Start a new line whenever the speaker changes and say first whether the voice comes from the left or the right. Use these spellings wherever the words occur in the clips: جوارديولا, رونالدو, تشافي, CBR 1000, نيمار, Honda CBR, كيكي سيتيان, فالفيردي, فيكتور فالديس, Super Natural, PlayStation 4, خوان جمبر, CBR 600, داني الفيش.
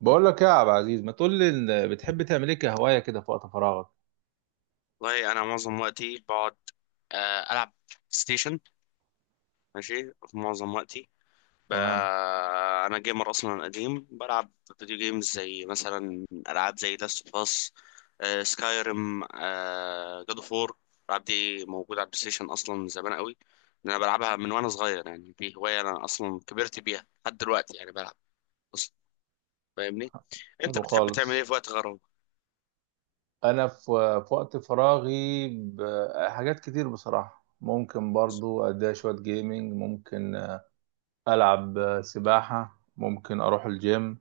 right: بقول لك يا عبد العزيز، ما تقول لي إن بتحب تعمل ايه كهوايه كده في وقت فراغك؟
left: والله انا معظم وقتي بقعد. العب ستيشن. ماشي، في معظم وقتي. ب...
right: تمام.
left: انا جيمر اصلا قديم، بلعب فيديو جيمز زي مثلا العاب زي لاست اوف اس، سكايريم، جاد اوف وور. الالعاب دي موجوده على البلاي ستيشن اصلا من زمان قوي. انا بلعبها من وانا صغير، يعني دي هوايه انا اصلا كبرت بيها لحد دلوقتي، يعني بلعب اصلا. فاهمني؟ انت
right: حلو
left: بتحب تعمل ايه
right: خالص.
left: في وقت غرامه؟
right: انا في وقت فراغي، حاجات كتير بصراحه، ممكن برضو اديها شويه جيمنج، ممكن العب سباحه، ممكن اروح الجيم.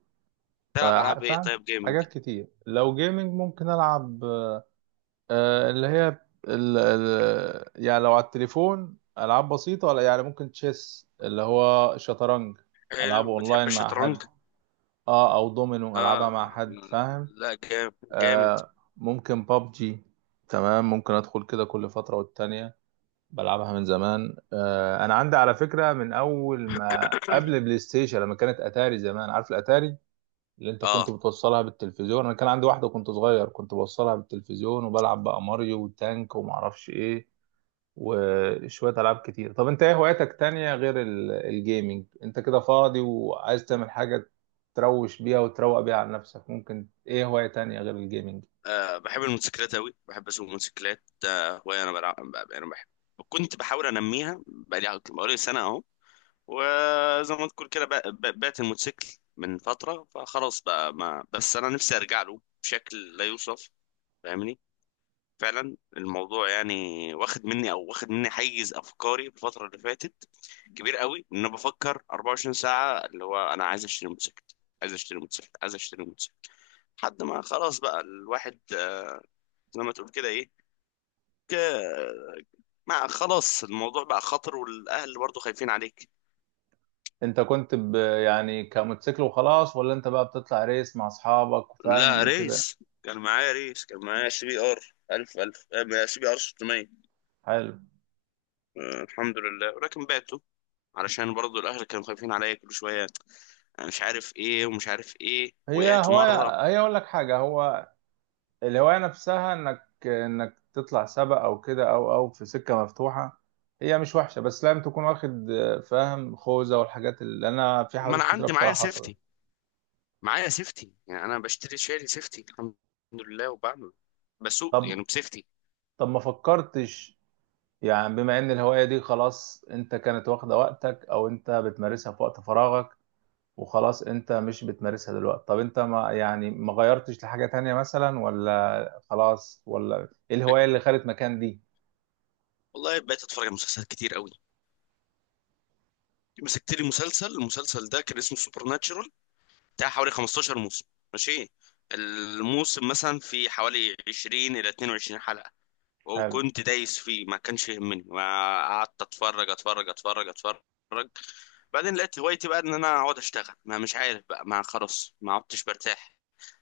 left: تلعب العاب ايه
right: فاهم.
left: طيب، جيمنج؟
right: حاجات كتير، لو جيمنج ممكن العب. اللي هي ال ال يعني لو على التليفون العاب بسيطه، ولا يعني ممكن تشيس اللي هو شطرنج. العبه
left: حلو، بتحب
right: اونلاين مع
left: الشطرنج؟
right: حد. اه او دومينو،
left: آه
right: العبها مع
left: آه،
right: حد، فاهم.
left: لا جامد. جامد.
right: ممكن بابجي. تمام، ممكن ادخل كده كل فتره والتانيه، بلعبها من زمان. انا عندي على فكره من اول ما قبل بلاي ستيشن، لما كانت اتاري زمان. عارف الاتاري اللي انت كنت
left: آه.
right: بتوصلها بالتلفزيون؟ انا كان عندي واحده، كنت صغير، كنت بوصلها بالتلفزيون وبلعب بقى ماريو وتانك وما اعرفش ايه وشوية ألعاب كتير. طب أنت إيه هواياتك تانية غير الجيمنج؟ أنت كده فاضي وعايز تعمل حاجة تروش بيها وتروق بيها على نفسك، ممكن إيه هواية تانية غير الجيمنج؟
left: اه، بحب الموتوسيكلات أوي، بحب أسوق موتوسيكلات. آه هواية. أنا بحب، كنت بحاول أنميها بقالي سنة أهو. وزي ما تقول كده، بعت الموتوسيكل من فترة، فخلاص بقى، ما بس أنا نفسي أرجع له بشكل لا يوصف. فاهمني؟ فعلا الموضوع يعني واخد مني حيز أفكاري في الفترة اللي فاتت كبير قوي. ان انا بفكر 24 ساعه اللي هو انا عايز اشتري موتوسيكل، عايز اشتري موتوسيكل، عايز اشتري موتوسيكل، لحد ما خلاص بقى الواحد. زي ما تقول كده، ايه ك- ما خلاص، الموضوع بقى خطر، والاهل برضو خايفين عليك.
right: أنت كنت يعني كموتوسيكل وخلاص، ولا أنت بقى بتطلع ريس مع أصحابك وفاهم
left: لا
right: وكده؟
left: ريس، كان معايا سي بي ار 1000، 1000 سي بي ار 600.
right: حلو.
left: الحمد لله، ولكن بعته علشان برضو الاهل كانوا خايفين عليا كل شويه. أنا مش عارف ايه ومش عارف ايه،
right: هي
left: وقعت مره.
right: هواية، هي أقول لك حاجة، هو الهواية نفسها إنك تطلع سباق أو كده، أو في سكة مفتوحة، هي مش وحشة، بس لازم تكون واخد فاهم، خوذة والحاجات، اللي أنا في
left: ما انا
right: حوادث كتيرة
left: عندي معايا
right: بصراحة حصلت.
left: سيفتي، معايا سيفتي، يعني انا بشتري شاري سيفتي الحمد لله، وبعمل بسوق
right: طب
left: يعني بسيفتي.
right: طب ما فكرتش، يعني بما ان الهواية دي خلاص، انت كانت واخدة وقتك او انت بتمارسها في وقت فراغك، وخلاص انت مش بتمارسها دلوقتي. طب انت ما يعني، ما غيرتش لحاجة تانية مثلا، ولا خلاص، ولا ايه الهواية اللي خدت مكان دي؟
left: والله بقيت اتفرج على مسلسلات كتير قوي. مسكت لي مسلسل، المسلسل ده كان اسمه سوبر ناتشورال، بتاع حوالي 15 موسم. ماشي، الموسم مثلا في حوالي 20 الى 22 حلقة.
right: حلو.
left: وكنت دايس فيه، ما كانش يهمني. ما قعدت اتفرج اتفرج اتفرج اتفرج. بعدين لقيت هوايتي بقى ان انا اقعد اشتغل، ما مش عارف بقى، ما خلاص ما عدتش برتاح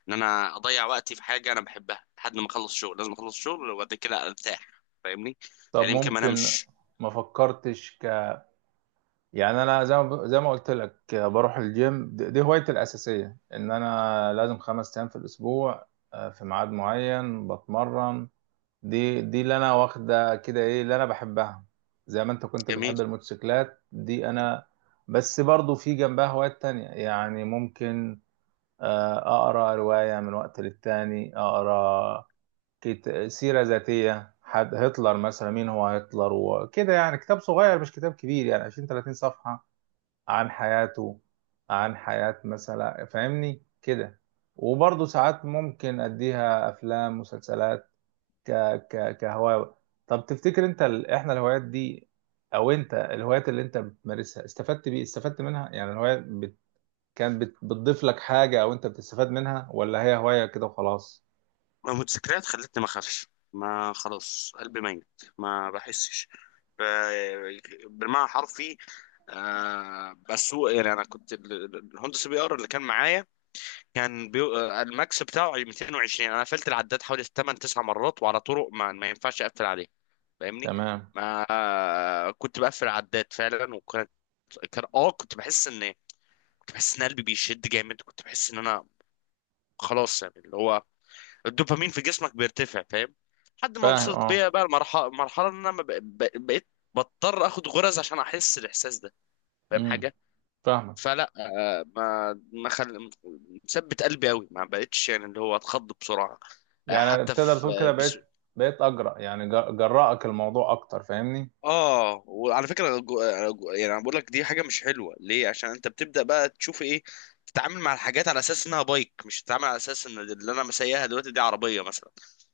left: ان انا اضيع وقتي في حاجة انا بحبها، لحد ما اخلص شغل. لازم اخلص شغل وبعد كده ارتاح. فاهمني؟
right: طب
left: يعني يمكن ما
right: ممكن،
left: انامش.
right: ما فكرتش يعني؟ انا، زي ما قلت لك، بروح الجيم، دي هوايتي الأساسية، ان انا لازم 5 ايام في الاسبوع، في ميعاد معين بتمرن، دي اللي انا واخده كده. ايه اللي انا بحبها؟ زي ما انت كنت
left: جميل.
right: بتحب الموتوسيكلات دي، انا. بس برضو في جنبها هوايات تانية يعني، ممكن اقرا رواية من وقت للتاني، اقرا سيرة ذاتية حد، هتلر مثلا، مين هو هتلر وكده، يعني كتاب صغير مش كتاب كبير، يعني 20 30 صفحة، عن حياته، عن حياة مثلا، فاهمني كده. وبرضه ساعات ممكن اديها افلام مسلسلات ك ك كهواية. طب تفتكر انت احنا الهوايات دي، او انت الهوايات اللي انت بتمارسها، استفدت منها، يعني الهواية كانت بتضيف لك حاجة، او انت بتستفاد منها، ولا هي هواية كده وخلاص؟
left: المتذكرات خلتني ما اخافش، ما خلاص قلبي ميت، ما بحسش ب- بالمعنى حرفي. آه، بس هو يعني انا كنت الهوندا سي بي ار اللي كان معايا، الماكس بتاعه 220. انا قفلت العداد حوالي 8 9 مرات، وعلى طرق ما ينفعش اقفل عليه. فاهمني؟
right: تمام.
left: ما آه، كنت بقفل العداد فعلا. وكانت، كان كنت بحس ان، كنت بحس ان قلبي بيشد جامد. كنت بحس ان انا خلاص، يعني اللي هو الدوبامين في جسمك بيرتفع. فاهم؟ لحد ما
right: فاهم.
left: وصلت
right: اه.
left: بيا بقى المرحله، مرحله ان انا ما بق- بق- بقيت بضطر اخد غرز عشان احس الاحساس ده. فاهم
right: امم
left: حاجه؟
right: فاهمك.
left: فلا آه، ما ما خل... مثبت قلبي قوي، ما بقتش يعني اللي هو اتخض بسرعه.
right: يعني
left: حتى
right: تقدر
left: في،
right: تقول كده بقيت اجرأ، يعني جرأك الموضوع اكتر، فاهمني؟
left: اه وعلى فكره يعني انا بقول لك دي حاجه مش حلوه ليه؟ عشان انت بتبدا بقى تشوف ايه، تتعامل مع الحاجات على اساس انها بايك، مش تتعامل على اساس ان اللي انا مسيها دلوقتي دي عربيه مثلا.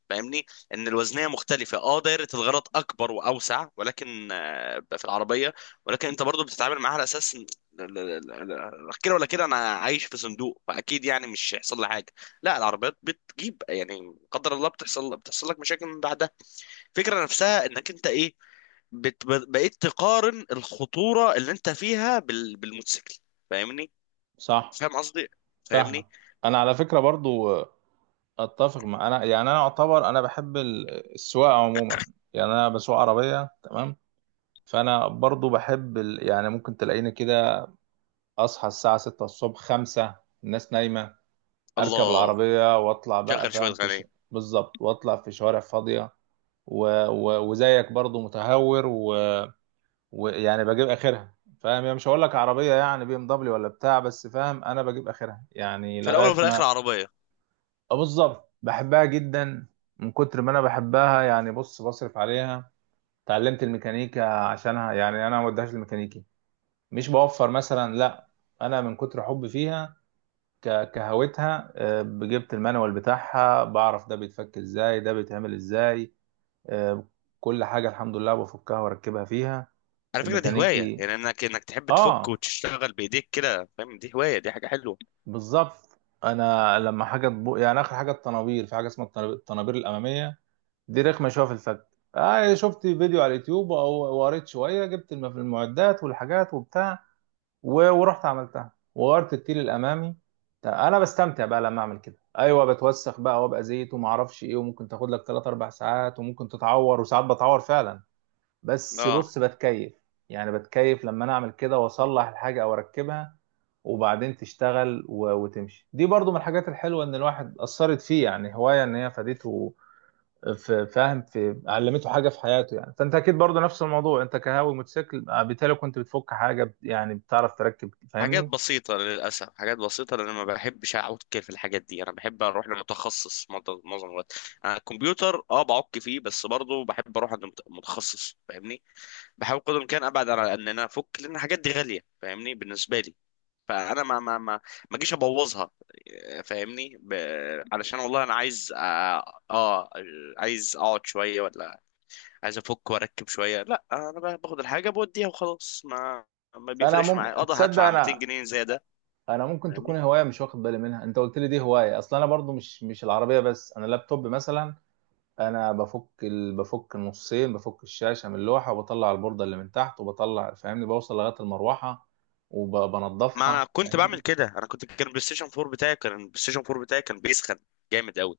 left: فاهمني؟ ان الوزنيه مختلفه، اه دايره الغلط اكبر واوسع، ولكن في العربيه، ولكن انت برضو بتتعامل معاها على اساس لا، كده ولا كده انا عايش في صندوق، فاكيد يعني مش هيحصل لي حاجه. لا، العربيات بتجيب يعني قدر الله، بتحصل، بتحصل لك مشاكل من بعدها. الفكره نفسها انك انت ايه، بقيت تقارن الخطورة اللي انت فيها بالموتوسيكل. فاهمني؟
right: صح.
left: فاهم قصدي؟
right: فاهمك.
left: فاهمني؟
right: انا على فكرة برضو اتفق مع، انا يعني انا اعتبر انا بحب السواقة عموما، يعني انا بسوق عربية تمام. فانا برضو بحب يعني ممكن تلاقيني كده، اصحى الساعه 6 الصبح، 5، الناس نايمه، اركب
left: الله،
right: العربيه واطلع بقى،
left: شغل شوية
right: فاهم
left: غنية.
right: بالظبط، واطلع في شوارع فاضيه، وزيك برضو متهور، ويعني بجيب اخرها، فاهم يعني، مش هقول لك عربيه يعني BMW ولا بتاع، بس فاهم انا بجيب اخرها يعني
left: في الأول
right: لغايه
left: وفي الآخر
right: ما.
left: عربية.
right: آه بالظبط، بحبها جدا. من كتر ما انا بحبها، يعني بص، بصرف عليها، اتعلمت الميكانيكا عشانها، يعني انا ما وديهاش الميكانيكي، مش بوفر مثلا، لا، انا من كتر حبي فيها، كهوتها، جبت المانوال بتاعها، بعرف ده بيتفك ازاي، ده بيتعمل ازاي. آه، كل حاجة الحمد لله بفكها واركبها فيها.
left: على فكرة دي هواية،
right: الميكانيكي،
left: يعني انك انك تحب تفك
right: اه
left: وتشتغل بإيديك كده، فاهم؟ دي هواية، دي حاجة حلوة.
right: بالظبط. انا لما حاجة يعني اخر حاجة الطنابير، في حاجة اسمها الطنابير الامامية، دي رخمة شوية في الفك. شفت فيديو على اليوتيوب او وقريت شوية، جبت المعدات والحاجات وبتاع، ورحت عملتها، وغيرت التيل الامامي. انا بستمتع بقى لما اعمل كده. ايوه بتوسخ بقى وابقى زيت وما اعرفش ايه، وممكن تاخد لك 3 4 ساعات، وممكن تتعور، وساعات بتعور فعلا، بس
left: اه،
right: بص بتكيف، يعني بتكيف لما انا اعمل كده واصلح الحاجه او اركبها، وبعدين تشتغل وتمشي. دي برضو من الحاجات الحلوه، ان الواحد اثرت فيه يعني هوايه، ان هي فادته في، فاهم، في علمته حاجه في حياته يعني. فانت اكيد برضو نفس الموضوع، انت كهاوي موتوسيكل، بالتالي كنت بتفك حاجه، يعني بتعرف تركب،
left: حاجات
right: فاهمني.
left: بسيطة للأسف، حاجات بسيطة، لأن ما بحبش أعك في الحاجات دي. أنا بحب أروح لمتخصص معظم الوقت. أنا الكمبيوتر أه بعك فيه، بس برضه بحب أروح عند متخصص. فاهمني؟ بحاول قدر الامكان ابعد على ان انا افك، لان الحاجات دي غاليه فاهمني، بالنسبه لي. فانا ما اجيش ابوظها. فاهمني؟ علشان، والله انا عايز عايز اقعد شويه، ولا عايز افك واركب شويه؟ لا، انا باخد الحاجه بوديها وخلاص. ما
right: فانا
left: بيفرقش معايا، اقدر
right: تصدق؟
left: هدفع 200
right: انا
left: جنيه زياده.
right: انا ممكن تكون
left: فاهمني؟
right: هوايه مش واخد بالي منها. انت قلت لي دي هوايه اصلا. انا برضو مش العربيه بس، انا اللابتوب مثلا، انا بفك بفك النصين، بفك الشاشه من اللوحه، وبطلع البورده اللي من تحت، وبطلع فاهمني، بوصل لغايه المروحه
left: ما انا
right: وبنضفها،
left: كنت بعمل
right: فاهمني.
left: كده. انا كنت، كان البلاي ستيشن 4 بتاعي كان بيسخن جامد قوي.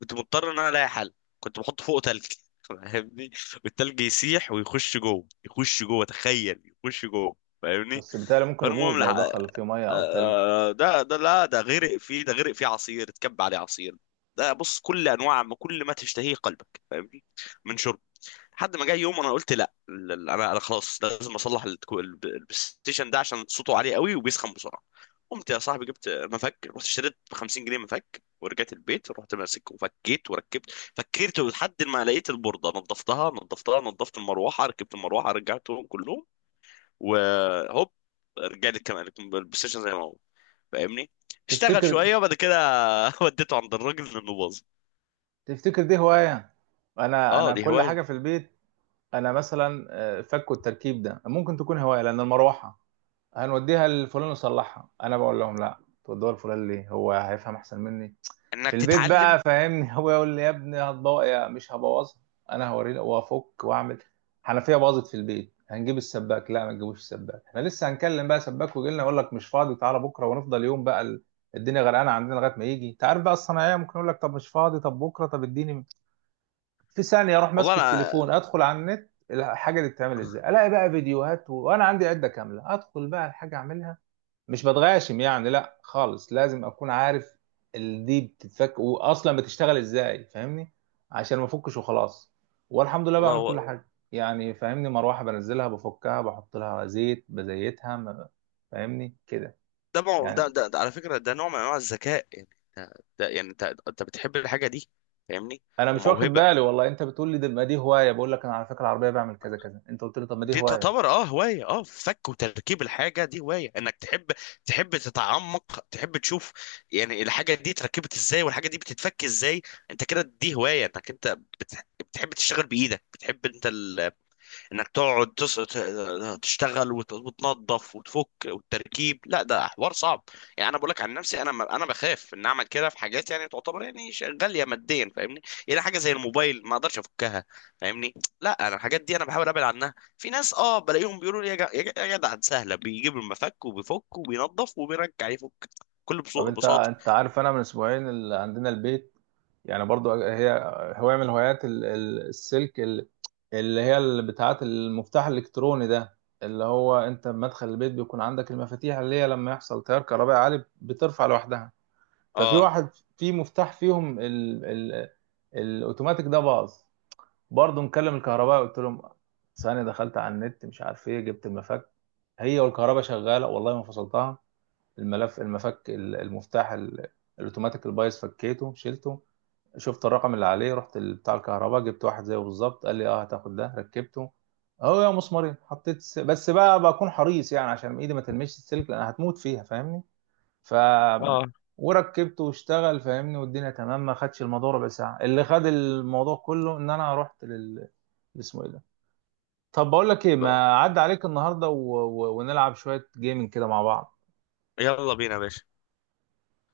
left: كنت مضطر ان انا الاقي حل. كنت بحط فوقه تلج. فاهمني؟ والتلج يسيح ويخش جوه، يخش جوه تخيل، يخش جوه. فاهمني؟
right: بس بالتالي ممكن
left: فالمهم
right: يبوظ
left: لح...
right: لو
left: آه،
right: دخل فيه ميه او تلج.
left: آه، ده، لا، ده غرق فيه، ده غرق فيه عصير، اتكب عليه عصير. ده بص، كل انواع ما كل ما تشتهيه قلبك، فاهمني؟ من، لحد ما جه يوم انا قلت لا انا خلاص لازم اصلح البلاي ستيشن ده، عشان صوته عالي قوي وبيسخن بسرعه. قمت يا صاحبي جبت مفك، رحت اشتريت ب 50 جنيه مفك، ورجعت البيت رحت ماسك وفكيت وركبت. فكرت لحد ما لقيت البورده، نظفتها، نظفت المروحه، ركبت المروحه، رجعتهم كلهم، وهوب، رجع لي كمان البلاي ستيشن زي ما هو. فاهمني؟ اشتغل
right: تفتكر
left: شويه، وبعد كده وديته عند الراجل لانه باظ.
right: تفتكر دي هواية يعني؟ انا
left: اه،
right: انا
left: دي
right: كل
left: هوايه،
right: حاجة في البيت، انا مثلا فك التركيب ده ممكن تكون هواية، لان المروحة هنوديها لفلان يصلحها، انا بقول لهم لا، تودوها لفلان ليه، هو هيفهم احسن مني
left: انك
right: في البيت بقى،
left: تتعلم.
right: فاهمني؟ هو يقول لي يا ابني هتبوظ، يا مش هبوظها، انا هوريه وافك واعمل. حنفية باظت في البيت هنجيب السباك، لا، ما تجيبوش السباك، احنا لسه هنكلم بقى سباك ويجي لنا يقول لك مش فاضي، تعالى بكره، ونفضل يوم بقى الدنيا غرقانه عندنا لغايه ما يجي. انت عارف بقى الصناعيه، ممكن يقول لك طب مش فاضي، طب بكره، طب اديني في ثانيه، اروح
left: والله
right: ماسك
left: انا،
right: التليفون، ادخل على النت، الحاجه دي بتتعمل ازاي، الاقي بقى فيديوهات، وانا عندي عده كامله، ادخل بقى الحاجه اعملها. مش بتغاشم يعني، لا خالص، لازم اكون عارف دي بتتفك واصلا بتشتغل ازاي، فاهمني، عشان ما افكش وخلاص. والحمد لله بعمل كل
left: والله،
right: حاجه يعني، فاهمني، مروحه بنزلها بفكها، بحط لها زيت بزيتها، فاهمني كده. يعني
left: ده على فكرة ده نوع من انواع الذكاء، يعني ده, ده، يعني انت، انت بتحب الحاجة دي، فاهمني؟
right: انا مش واخد
left: وموهبة.
right: بالي، والله انت بتقول لي ده، ما دي هوايه، بقول لك انا على فكره العربيه بعمل كذا كذا، انت قلت لي طب ما دي
left: دي
right: هوايه.
left: تعتبر اه هواية، اه فك وتركيب. الحاجة دي هواية، انك تحب، تحب تتعمق، تحب تشوف يعني الحاجة دي اتركبت ازاي، والحاجة دي بتتفك ازاي. انت كده، دي هواية انك انت بتحب تشتغل بإيدك، بتحب انت انك تقعد تشتغل، وتنظف وتفك والتركيب. لا، ده حوار صعب. يعني انا بقول لك عن نفسي، انا انا بخاف ان اعمل كده في حاجات يعني تعتبر يعني غاليه ماديا، فاهمني؟ يعني حاجه زي الموبايل ما اقدرش افكها. فاهمني؟ لا، انا الحاجات دي انا بحاول ابعد عنها. في ناس اه بلاقيهم بيقولوا لي يا يا جدع دي سهله، بيجيب المفك وبيفك وبينظف وبيرجع يفك كل
right: طب انت
left: بساطه.
right: انت عارف، انا من اسبوعين اللي عندنا البيت، يعني برضو هي هواية، من هوايات السلك، اللي هي، اللي بتاعت المفتاح الالكتروني ده، اللي هو انت بمدخل البيت بيكون عندك المفاتيح اللي هي لما يحصل تيار كهربائي عالي بترفع لوحدها. ففي
left: اه
right: واحد، في مفتاح فيهم ال الاوتوماتيك ده باظ، برضو مكلم الكهرباء قلت لهم، ثانية دخلت على النت مش عارف ايه، جبت المفك، هي والكهرباء شغالة والله ما فصلتها، الملف المفك المفتاح الاوتوماتيك البايظ فكيته شلته، شفت الرقم اللي عليه، رحت بتاع الكهرباء، جبت واحد زيه بالظبط، قال لي اه هتاخد ده، ركبته اهو يا مسمارين، حطيت بس بقى بكون حريص يعني، عشان ايدي ما تلمسش السلك لان هتموت فيها، فاهمني. ف
left: اه،
right: وركبته واشتغل، فاهمني، والدنيا تمام، ما خدش الموضوع ربع ساعه. اللي خد الموضوع كله ان انا رحت اسمه ايه ده؟ طب بقول لك ايه، ما عدى عليك النهارده ونلعب شويه جيمنج كده مع بعض.
left: يلا بينا يا باشا.